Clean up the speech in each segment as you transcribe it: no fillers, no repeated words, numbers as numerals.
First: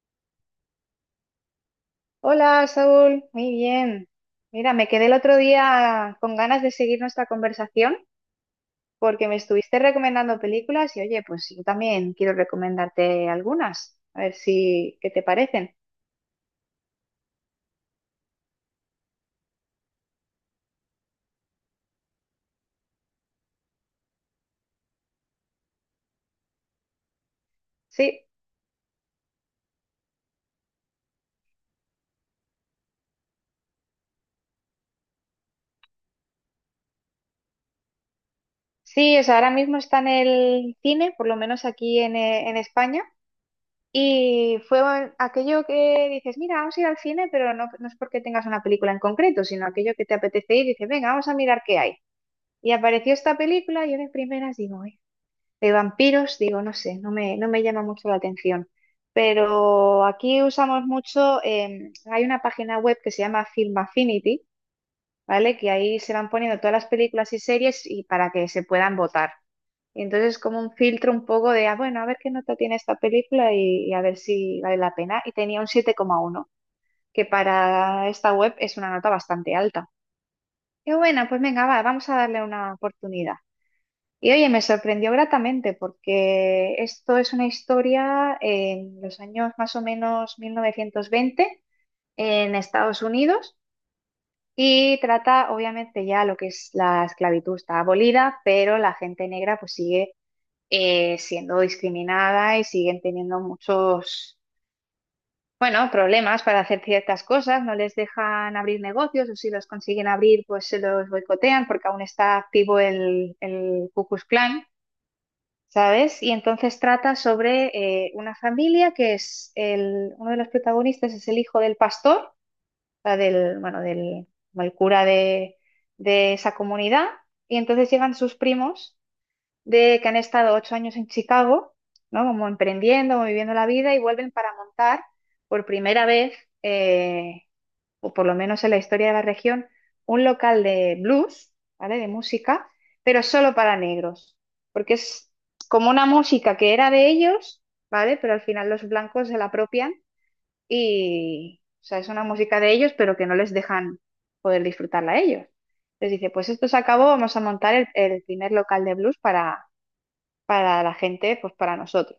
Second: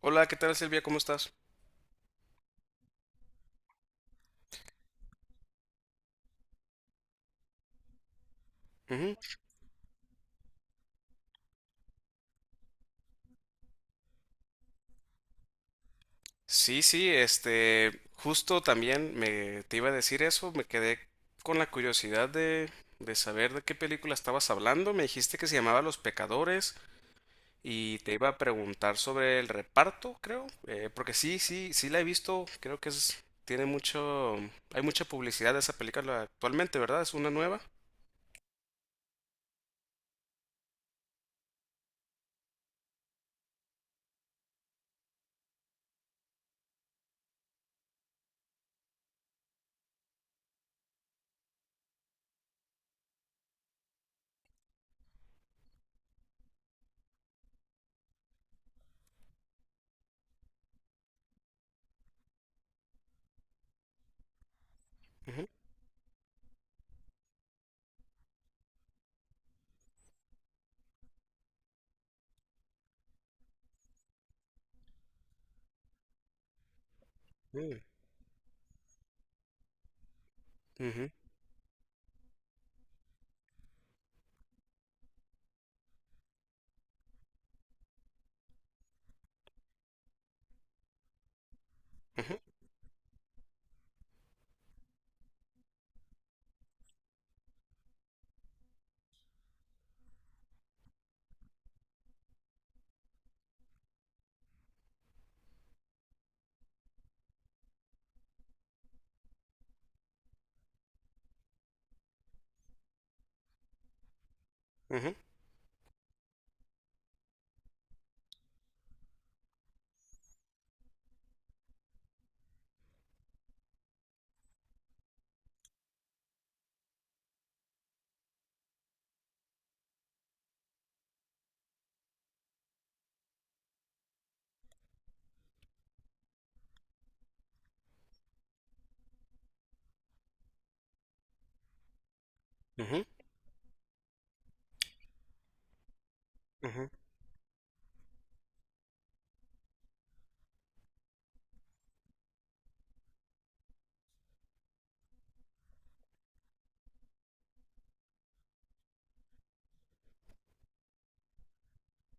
Hola, ¿qué tal, Silvia? ¿Cómo estás? Hola, Saúl, muy bien. Mira, me quedé el otro día con ganas de seguir nuestra conversación porque Ujú. me estuviste recomendando películas y oye, pues yo también quiero recomendarte algunas, a ver si qué te parecen. Justo también me te iba a decir eso, me quedé con la curiosidad de saber de qué película estabas hablando. Me dijiste que se llamaba Los Pecadores y te Sí, iba a preguntar sobre el reparto, creo, porque sí, la he visto, tiene mucho, hay mucha publicidad de esa película actualmente, ¿verdad? Es una nueva. sí, o sea, ahora mismo está en el cine, por lo menos aquí en España, y fue aquello que dices, mira, vamos a ir al cine, pero no, no es porque tengas una película en concreto, sino aquello que te apetece ir y dices, venga, vamos a mirar qué hay. Y apareció esta película y yo de primeras digo, de vampiros, digo, no sé, no me llama mucho la atención. Pero aquí usamos mucho, hay una página web que se llama Film Affinity, Ujú. ¿vale? Que ahí se van poniendo todas las películas y series y para que se puedan votar. Y entonces como un filtro un poco de, bueno, a ver qué nota tiene esta película y a ver si vale la pena. Y tenía un 7,1 que Mm. para esta web es una nota bastante alta. Qué Ujú, buena, pues venga, va, vamos a darle una oportunidad. Y oye, me sorprendió gratamente porque esto es una historia en los años más o menos 1920 ujú, en Estados Unidos y trata obviamente ya lo que es la esclavitud está abolida, pero la gente negra pues sigue siendo discriminada y siguen teniendo muchos, bueno, problemas para hacer ciertas cosas, no les dejan abrir negocios o si los consiguen abrir pues se los boicotean porque aún está activo el Ku Klux Klan. ujú, ¿Sabes? Y entonces trata sobre una familia que es uno de los protagonistas es el hijo del pastor, o sea, bueno, del como el cura de esa comunidad, y entonces llegan sus primos de que han estado 8 años en Chicago, ¿no? Como emprendiendo, como viviendo la vida, y vuelven para montar por primera vez. eh, o por lo menos en la historia de la región, un local de blues, ¿vale? De música, ujú, pero solo para negros, porque es como una música que ujú, era de ellos, ¿vale? Pero al final los blancos se la apropian y, o sea, es una música de ellos, pero que no les dejan poder disfrutarla a ellos. Entonces dice, pues esto se acabó, vamos a montar el primer local de blues para la gente, pues para nosotros.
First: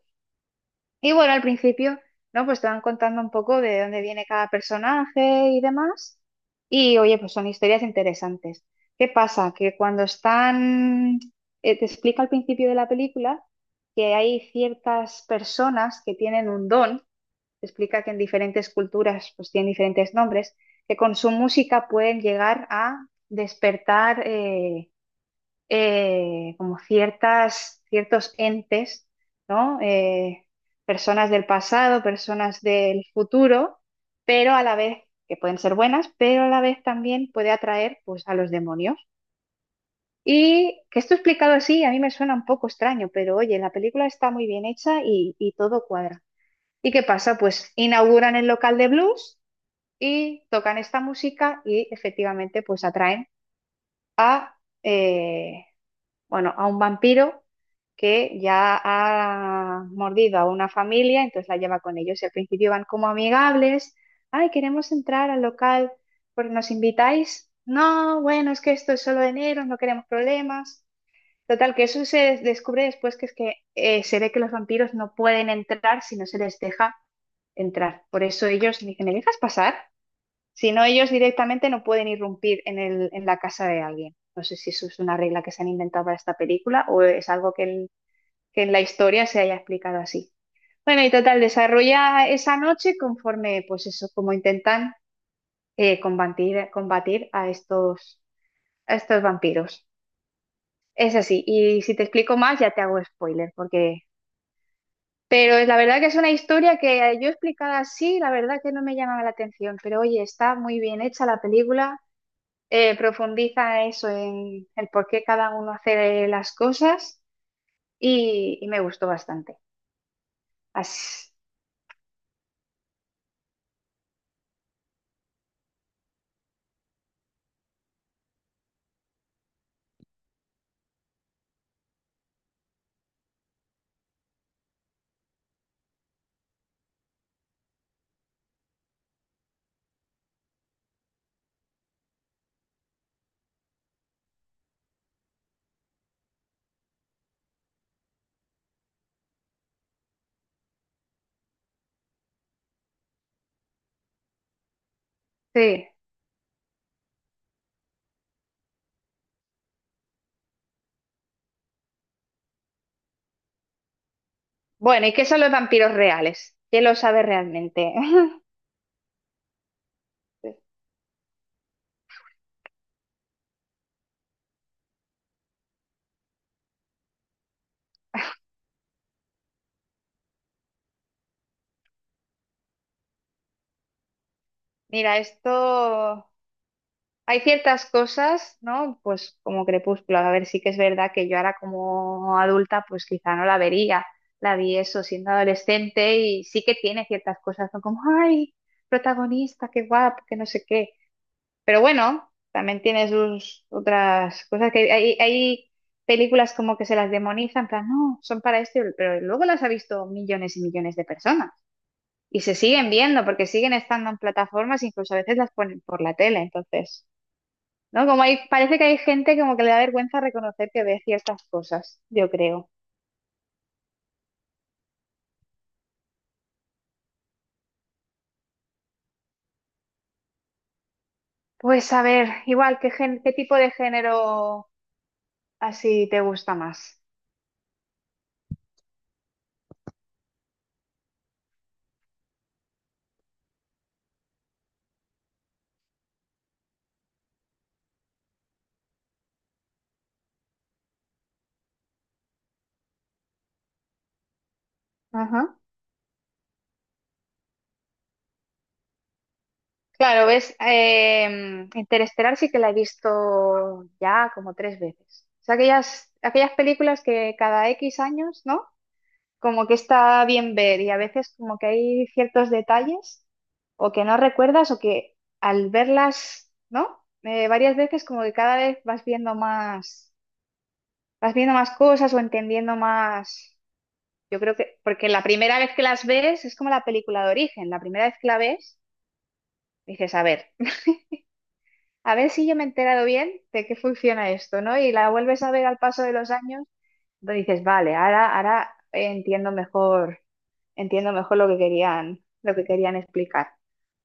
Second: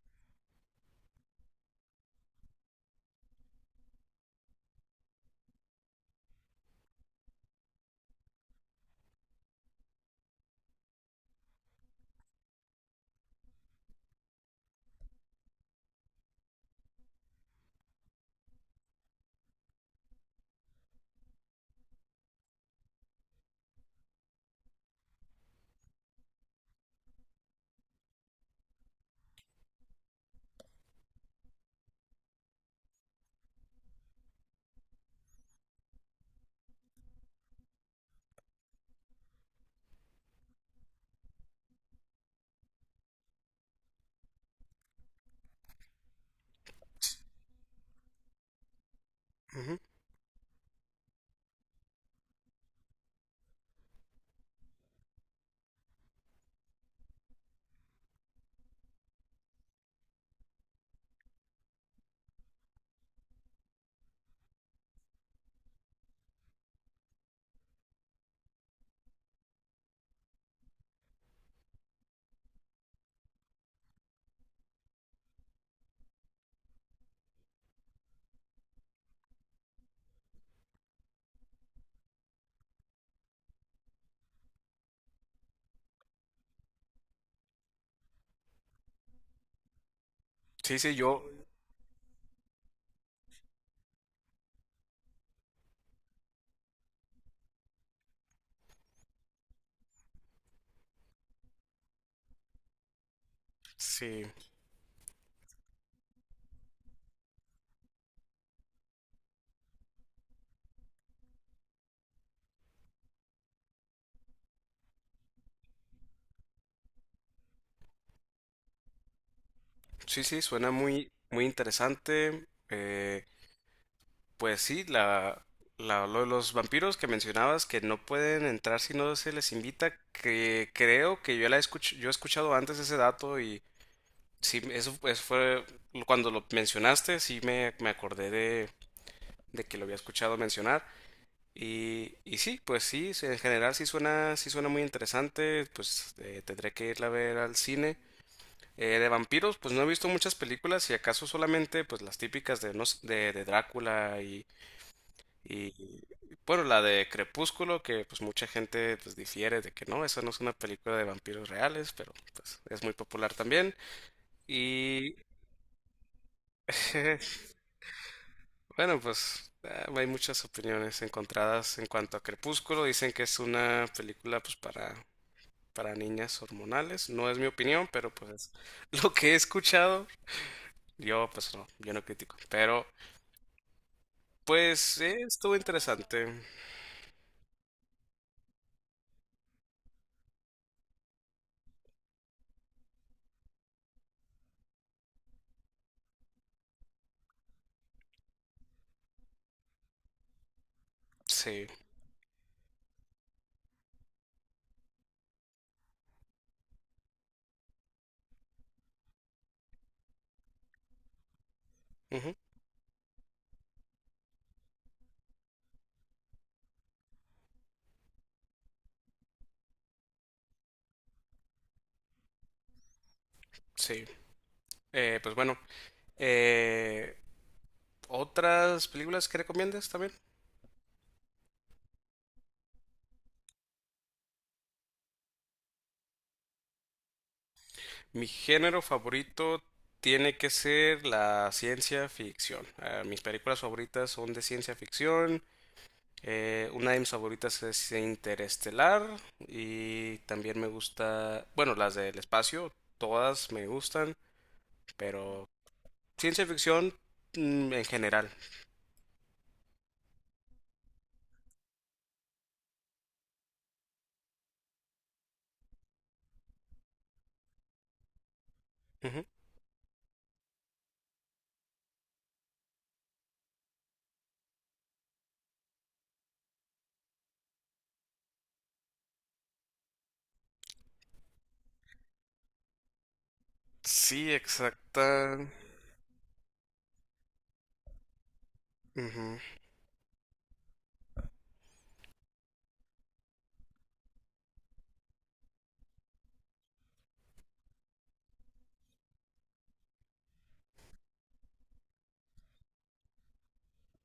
Y bueno, al principio, ¿no? Pues te van contando un poco de dónde viene cada personaje y demás. Y oye, pues son historias interesantes. ¿Qué pasa? Que cuando están, te explica al principio de la película que hay ciertas personas que tienen un don, te explica que en diferentes culturas pues tienen diferentes nombres, que con su música pueden llegar a despertar como ciertos entes, ¿no? Personas del pasado, personas del futuro, pero a la vez, que pueden ser buenas, pero a la vez también puede atraer pues, a los demonios. Y que esto explicado así, a mí me suena un poco extraño, pero oye, la película está muy bien hecha y todo cuadra. ¿Y qué pasa? Pues inauguran el local de blues ujú. y tocan esta música y efectivamente pues atraen a eh, bueno, a un vampiro que ya ha mordido a una familia, entonces la lleva con ellos. Y al principio van como amigables, ay, queremos entrar al local, porque nos invitáis. No, bueno, es que esto es solo de negros, no queremos problemas. Total, que eso se descubre después que es que se ve que los vampiros no pueden entrar si no se les deja entrar. Por eso ellos dicen, ¿me dejas pasar? Si no, ellos directamente no pueden irrumpir en el, en la casa de alguien. No sé si eso es una regla que se han inventado para esta película o es algo que en la historia se haya explicado así. Sí, sí, Bueno, y yo, total, desarrolla esa noche conforme, pues eso, como intentan combatir a estos vampiros. Es así, y si te explico más ya te hago spoiler, porque... sí. Pero la verdad que es una historia que yo explicada así, la verdad que no me llamaba la atención, pero oye, está muy bien hecha la película profundiza eso en el por qué cada uno hace las cosas y me gustó bastante. Sí, sí, suena muy, Así, muy interesante. Eh, pues sí, lo de los vampiros que mencionabas, que no pueden entrar si no se les invita, que creo que yo he escuchado antes ese dato. Y sí, eso fue cuando lo mencionaste, sí me acordé de que lo había escuchado mencionar. En general sí suena muy interesante, pues tendré que irla a ver al cine. De vampiros, pues no he visto muchas películas, y acaso solamente pues las típicas de, no sé, de Drácula y sí. bueno, la de Crepúsculo, que pues mucha gente pues difiere de que no, esa no es una película de vampiros reales, pero pues es muy popular también. Bueno, ¿y Y qué son los vampiros reales? ¿Quién lo sabe realmente? bueno, pues ah, hay muchas Sí. opiniones encontradas en cuanto a Crepúsculo, dicen que es una película pues para niñas hormonales, no es mi opinión, pero pues lo que he escuchado, yo pues no, yo no critico, pero pues Mira, estuvo esto... interesante. Hay ciertas cosas, ¿no? Pues como Crepúsculo, a ver, sí que es verdad que yo ahora como adulta, pues quizá no la vería. La vi eso siendo adolescente y sí que tiene ciertas cosas, ¿no? Como, ay, protagonista, qué guapo, que no sé qué. Sí. Pero bueno, también tiene sus otras cosas que hay películas como que se las demonizan, en plan, no, son para esto, pero luego las ha visto millones y millones de personas Ujú, y se siguen viendo porque siguen estando en plataformas, incluso a veces las ponen por la tele, entonces, ¿no? Como hay, parece que hay gente como que le da vergüenza reconocer que ve ciertas cosas, yo creo. sí. Pues bueno, eh, ¿otras películas que recomiendas también? Pues a ver, igual, ¿qué qué tipo de género así te gusta más? Mi género favorito tiene que ser la ciencia ficción. Ah, mis películas favoritas son de ciencia ficción. Una de mis favoritas es Interestelar. Y también me gusta, bueno, las del espacio, todas me gustan, Ajá. pero ciencia ficción, en general. Claro, ves, Interestelar sí que la he visto ya como 3 veces. O sea, aquellas, aquellas películas que cada X años, ¿no? Como que está bien ver y a veces como que hay ciertos detalles o que no recuerdas o que al verlas, ¿no? Varias veces como que cada vez vas viendo más cosas o entendiendo más. Sí, Yo creo que, porque la exacta. primera vez que las ves es como la película de origen, la primera vez que la ves Ujú, dices, a ver. A ver si yo me he enterado bien de qué funciona esto, ¿no? Y la vuelves a ver al paso de los años, pues dices, vale, ahora, ahora entiendo mejor lo que querían explicar.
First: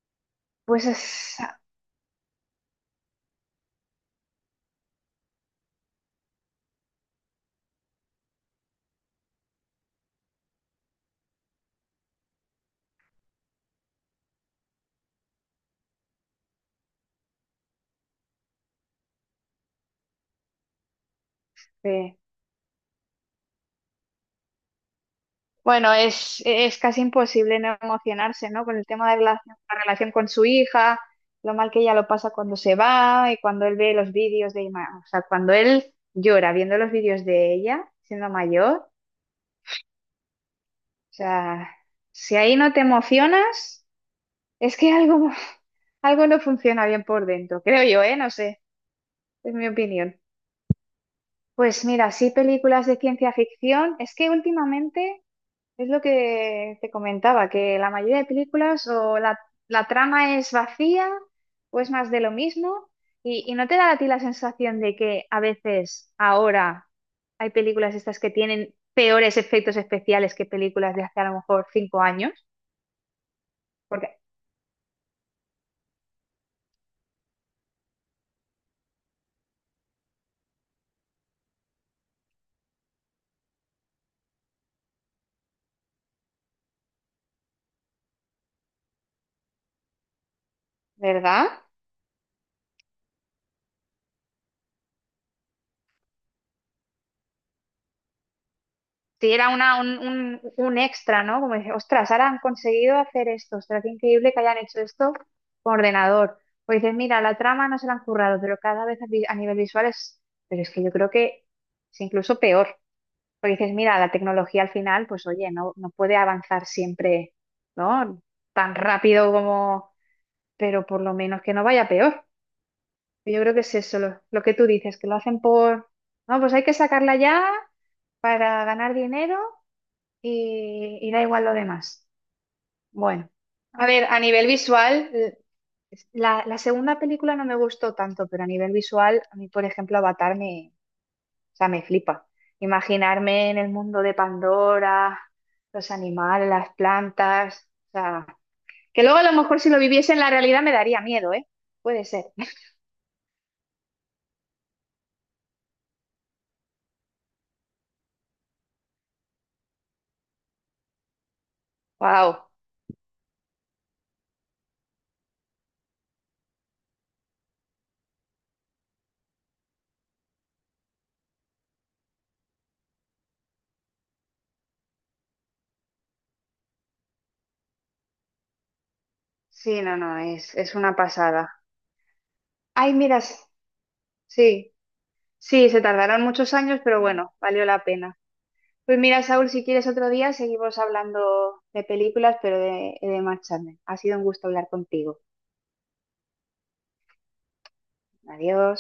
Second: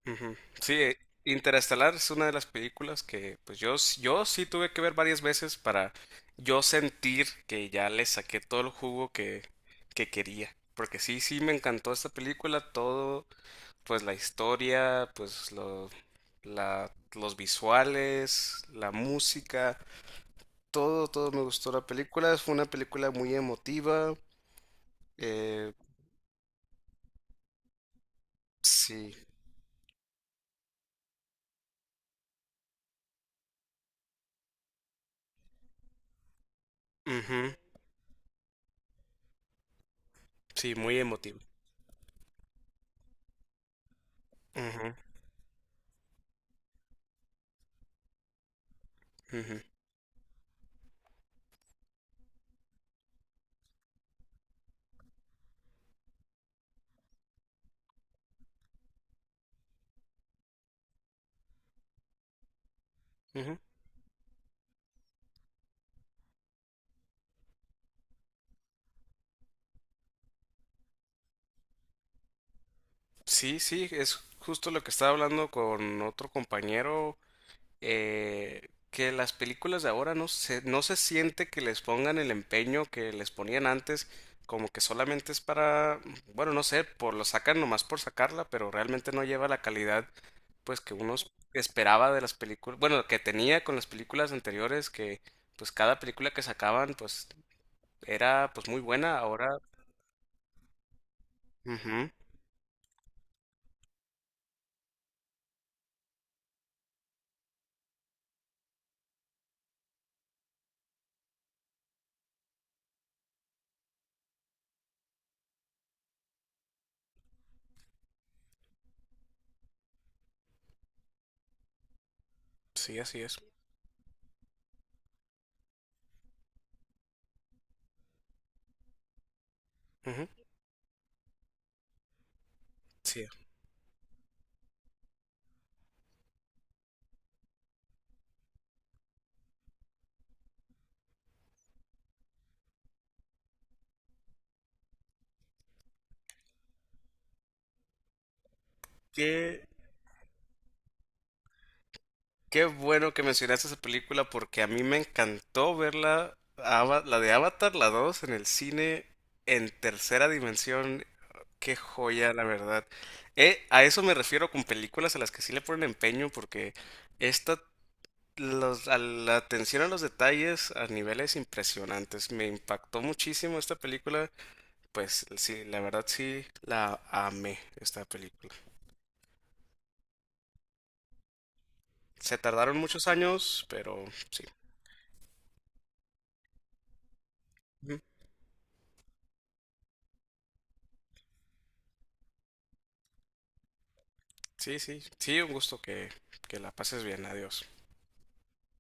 ujú. Sí, Pues Interestelar es una de las películas que pues yo, yo sí tuve que ver varias veces para yo sentir que ya le saqué todo el jugo que quería. Porque sí, sí me encantó esta película, todo, pues la historia, los visuales, la música, todo, todo me gustó la eh, película. Fue una película muy emotiva. eh, bueno, es casi imposible no emocionarse, ¿no? Con el tema sí, de la relación con su hija, lo mal que ella lo pasa cuando se va y cuando él ve los vídeos o sea, cuando él llora viendo los vídeos ujú, de ella siendo mayor, o sí, muy emotiva. sea, si ahí no te emocionas. Es que Ujú, algo, algo no funciona bien por dentro, creo yo, ¿eh? No sé, es ujú, mi opinión. Pues mira, sí, películas de ciencia ficción. Es que últimamente es lo que te comentaba, que la mayoría de películas o la trama es vacía o es más de lo mismo. Y ujú. no te da a ti la sensación de que a veces ahora hay películas estas que tienen peores efectos especiales que películas de hace a lo mejor 5 años, Sí, sí, porque, es justo lo que estaba hablando con otro compañero, que las películas de ahora no se siente que les pongan el empeño que les ponían antes, como que solamente es para, bueno, no sé, por lo sacan nomás por sacarla, pero realmente no lleva la calidad pues que uno ¿verdad? esperaba de las películas, bueno, que tenía con las películas anteriores, que pues cada película que sacaban pues era pues muy buena, Sí, ahora, era un extra, ¿no? Como dice, ostras, ujú, ahora han conseguido hacer esto, ostras, qué increíble que hayan hecho esto con ordenador. O dices, mira, la trama no se la han currado, pero cada vez a nivel visual es, pero es que yo creo que es incluso peor. Porque dices, mira, la tecnología al final, pues oye, no puede avanzar siempre, ¿no? Tan rápido como, pero por lo menos que no vaya peor. sí, así es. Yo creo que es eso, lo que tú dices, que lo hacen por, no, pues hay que sacarla ya para ganar dinero y da igual lo demás. Sí. Bueno, a ver, a nivel visual, la segunda película no me gustó tanto, pero a nivel visual, a mí, por ejemplo, Avatar o sea, me flipa. Imaginarme en el mundo de Pandora, los animales, las plantas, o sea, que luego a lo mejor Qué, si lo viviese en la realidad me daría miedo, ¿eh? Puede ser. qué bueno que mencionaste esa película, porque a mí me encantó verla, la de Avatar, la dos, en el cine, en tercera dimensión. Qué joya, la Wow. verdad. A eso me refiero con películas a las que sí le ponen empeño, porque esta, los, a la atención a los detalles a niveles impresionantes. Me impactó muchísimo esta película. Pues sí, la verdad sí, la amé, esta película. Sí, no, no, es una pasada. Se tardaron Ay, muchos miras, años, pero sí. sí, sí, se tardaron muchos años, pero bueno, valió la pena. Pues mira, Saúl, si quieres otro día seguimos hablando de películas, pero de Mark Chapman. Ha sido un gusto hablar Sí, sí, contigo. sí, un gusto que la pases bien. Adiós. Adiós.